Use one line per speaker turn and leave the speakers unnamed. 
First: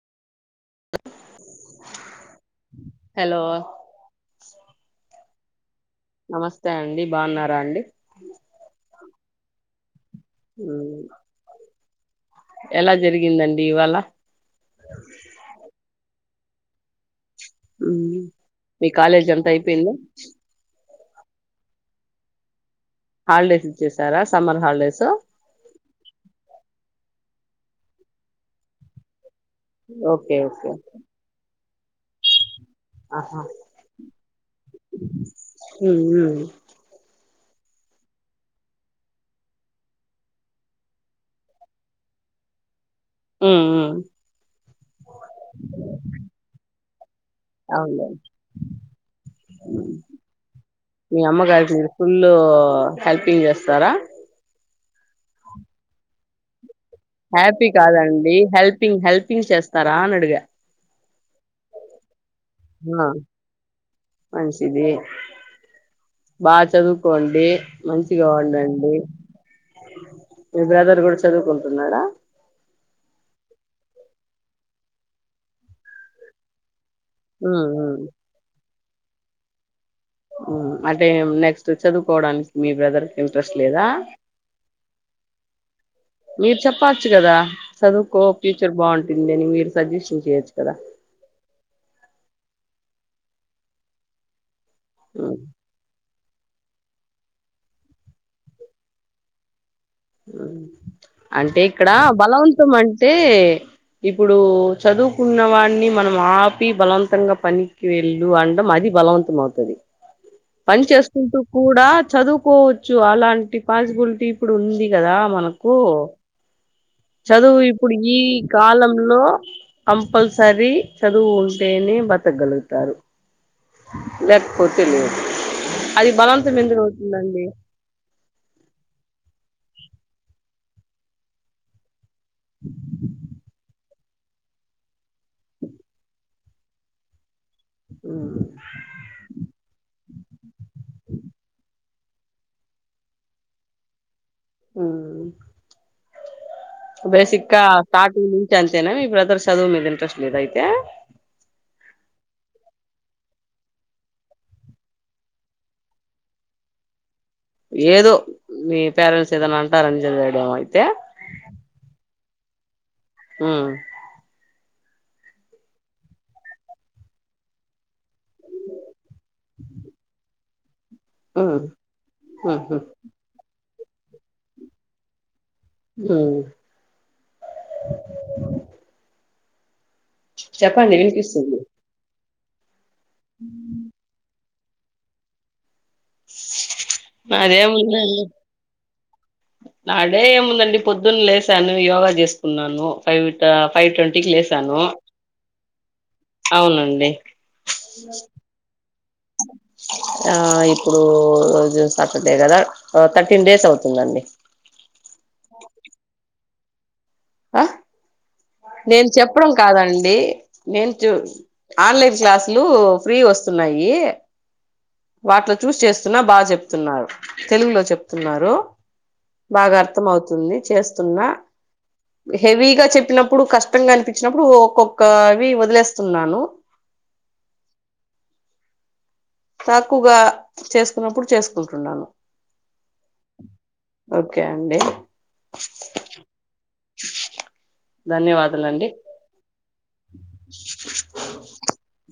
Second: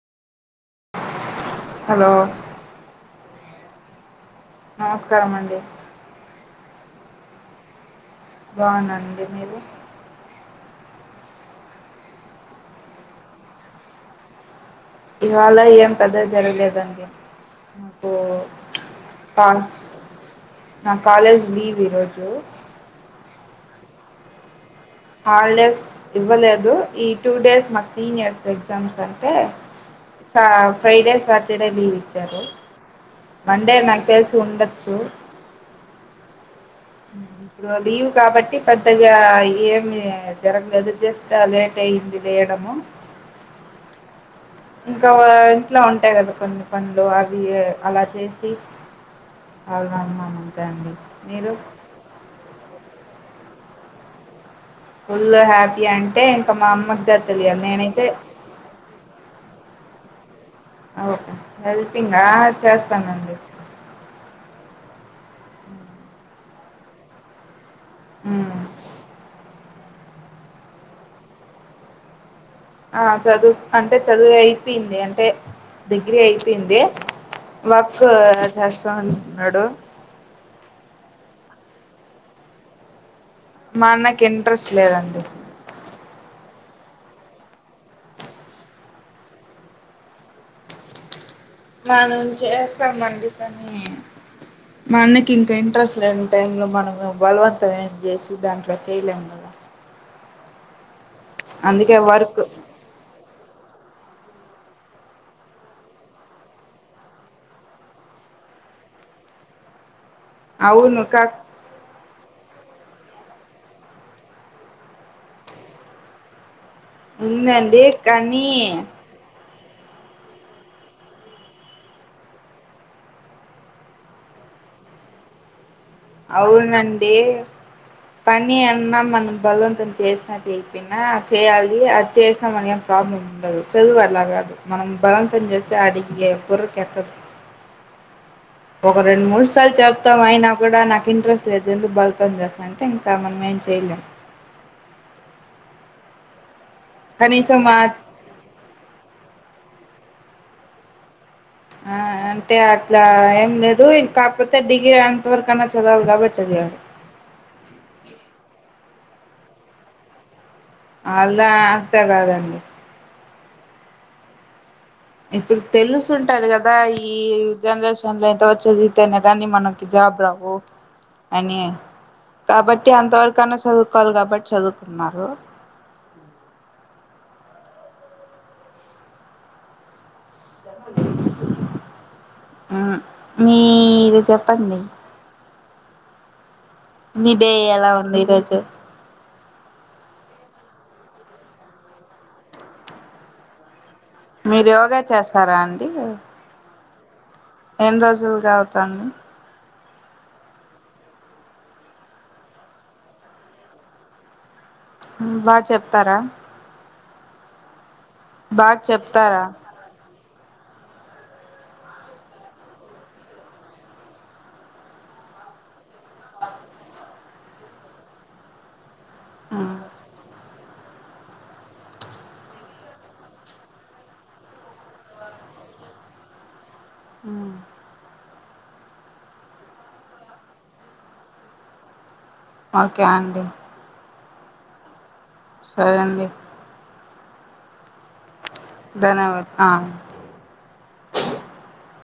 Hello
hello
తే
నమస్తే అండి బాన్నారా అండి
బాన్నానండి మీరు
హు ఎలా జరిగిందండి ఇవాళ
ఇవాళ ఏం పెద్దగ జరగలేదండి
హు
నాకు
మీ కాలేజ్
కా
అంతా అయిపేంద
నా కాలేజ్ లీవ్ ఈరోజు
హాలిడేస్ ఇచ్చేసారా సమ్మర్ హాలిడేస్
హాలిడేస్ ఇవ్వలేదు ఈ టూ డేస్ మాకు సీనియర్స్ ఎగ్జామ్స్ స తే
ఓకే
ఫా
ఓకే
ఫైవ్ డేస్ బాక్ ఇక్కడే దీవించారు
ఆహా
వండే నాకు తెలిసి ఉండొచ్చు ఇప్పుడు లీవ్ కాబట్టి పెద్దగా ఏమి జరగలేదు జస్ట్ లేట్ అయింది లేయడము
ఉ ఉ
పండ్లు
అవును ఉమ్
అవునవునవును అంతే అండి
మీ అమ్మగారికి మీరు ఫుల్ హెల్పింగ్ చేస్ స్తరా
ఫుల్ హ్యాపీ అంటే ఇంకా మా అమ్మకి గా తెలియాలి
హ్యాపీ
నేనైతే
కాదండి హెల్పింగ్ హెల్పింగ్ చేస్తారా అని అడిగా
ఓకే హెల్పింగ్ ఆ
ఆ,
చేస్తానండి
బా చదువుకోండి మంచిగా
మ్మ్
ఉండండి మీ బ్రదర్ కూడా చదువుకుంటున్నాడా
ఆ చదువు అంటే చదువు అయిపోయింది అంటే డిగ్రీ అయిపోయింది
ఉమ్,
వక్
ఉమ్.
చెస్ చన్నడు
ఉమ్ అంటే నెక్స్ట్ చదువుకోవడానికి మీ బ్రదర్ ఇంట్రెస్ట్ లేదా
మా అన్నకి ఇంట్రెస్ట్ లేదండి
ప్పచ్చు కదా చదువుకో ఫ్యూచర్ బాగుంటుంది అని మీరు సజెషన్ చేయొచ్చు కదా
మనం చేసంమండి కానీ మా అన్నకి ఇంకా ఇంట్రెస్ట్ లేదు టైంలో మనము బలవంతం ఏం చేసి దాంట్లో చేయలేము కదా
ఆ అంటే ఇక్కడ
అందుకే వర్క్
బలవంతం అంటే ఇప్పుడు చదువుకున్న వాడిని మనం ఆపి బలవంతంగా పనికి వెళ్ళు అండడం అది బలవంతం అవుతుంది పని
అవును కా
చేసుకుంటూ కూడా చదువు కోవచ్చు అలాంటి పాసిబిలిటీ ఇప్పుడు ఉంది దా మనకు చదువు
ఉందండి
ఇప్పుడు ఈ
కానీ
కాలంలో కంపల్సరీ చదువు ఉంటేనే బతకగలుగుతారు లేకపోతే లేదు అది బలవంతం ఎందుకు
అవునుండి
అవుతుందండి
పని అన్నా మనం బలం వంతం చేసినా చేయకపోయినా చేయాలి అది చేసినా మన ఏం ప్రాబ్లం ఉండదు చదువు అలా కాదు మనం బలంతం చేస్తే అడికి బర్రకు ఎక్కదు
ఉమ్
మొత్తం అయినా కూడా నాకు ఇంట్రెస్ట్ లేదు ఎందుకు బలివతం చేస్తా అంటే ఇంకా మనం ఏం చేయలేం
ఉమ్ బేసిక్
కనీసం
గా
ఆ
స్టార్టింగ్ నుంచి అంతేనా మీ బ్రదర్స్ చదువు మీద ఇంట్రెస్ట్ లేదైతే
అ అంటే అట్లా ఏం లేదు ఇం కాకపోతే డిగ్రీ అంతవరకు అన్నా చదవాలి కాబట్టి చదివాడు
ఏదో మీ పేరెంట్స్ ఏదైనా అంటారు అని చదివాడేమో
అలా అంత కాదం డి
మ్మ్
ఇప్పుడు తెలుసు ఉంటది కదా ఈ జనరేషన్ లో ఎంత వరకి చదువితేనే కానీ మనకి జాబ్ రావు
ఉమ్
అని
ఉమ్
కాబట్టి అంతవరకన్న చదువు కోవాలి కాబట్టి చదువుకున్నారు.
హ్మ్ చెప్పండి వినిపిస్తుంది
ఆ మీ ది చెప్ ప్పండి మీ డే ఎలా ఉంది
నాదేముందండి
ఈరోజు
నా డే ఏముందండి పొద్దున్న లేశాను, యోగా చేసుకున్నాను ఫైవ్ ఇట్టా
మీరు యోగా చేస్తారా అం
అవునండి
ఎన్ని రోజులుగా అవుతాంది
ఆ ఇప్పుడు సాటర్డే కదా థర్టీన్ డేస్ అవుతుందండి
బాగ చెప్తారా
ఆ
బాగా
నేను
చెప్తారా
చెప్పడం కాదండి నేన్ చూ ఆన్లైన్ క్లాసులు ఫ్రీ వస్తున్నాయి వాటిలో చూసి చేస్తున్నా బాగా చెప్తున్నారు. తెలుగులో చెప్తున్నారు. బాగా అర్థం అవుతుంది. చేస్తున్నా హెవీగా చెప్పినప్పుడు, కష్టంగా అనిపించినప్పుడు, ఒక్కొక్కవి వదిలేస్తున్నాను.
హ్మ్
తక్కువగా చేసుకున్నప్పుడు చేసుకుంటున్నాను
ఓకే అండి
ఓకే అండి
సరే అండి
ధన్యవాద లండి
ధన్యవాద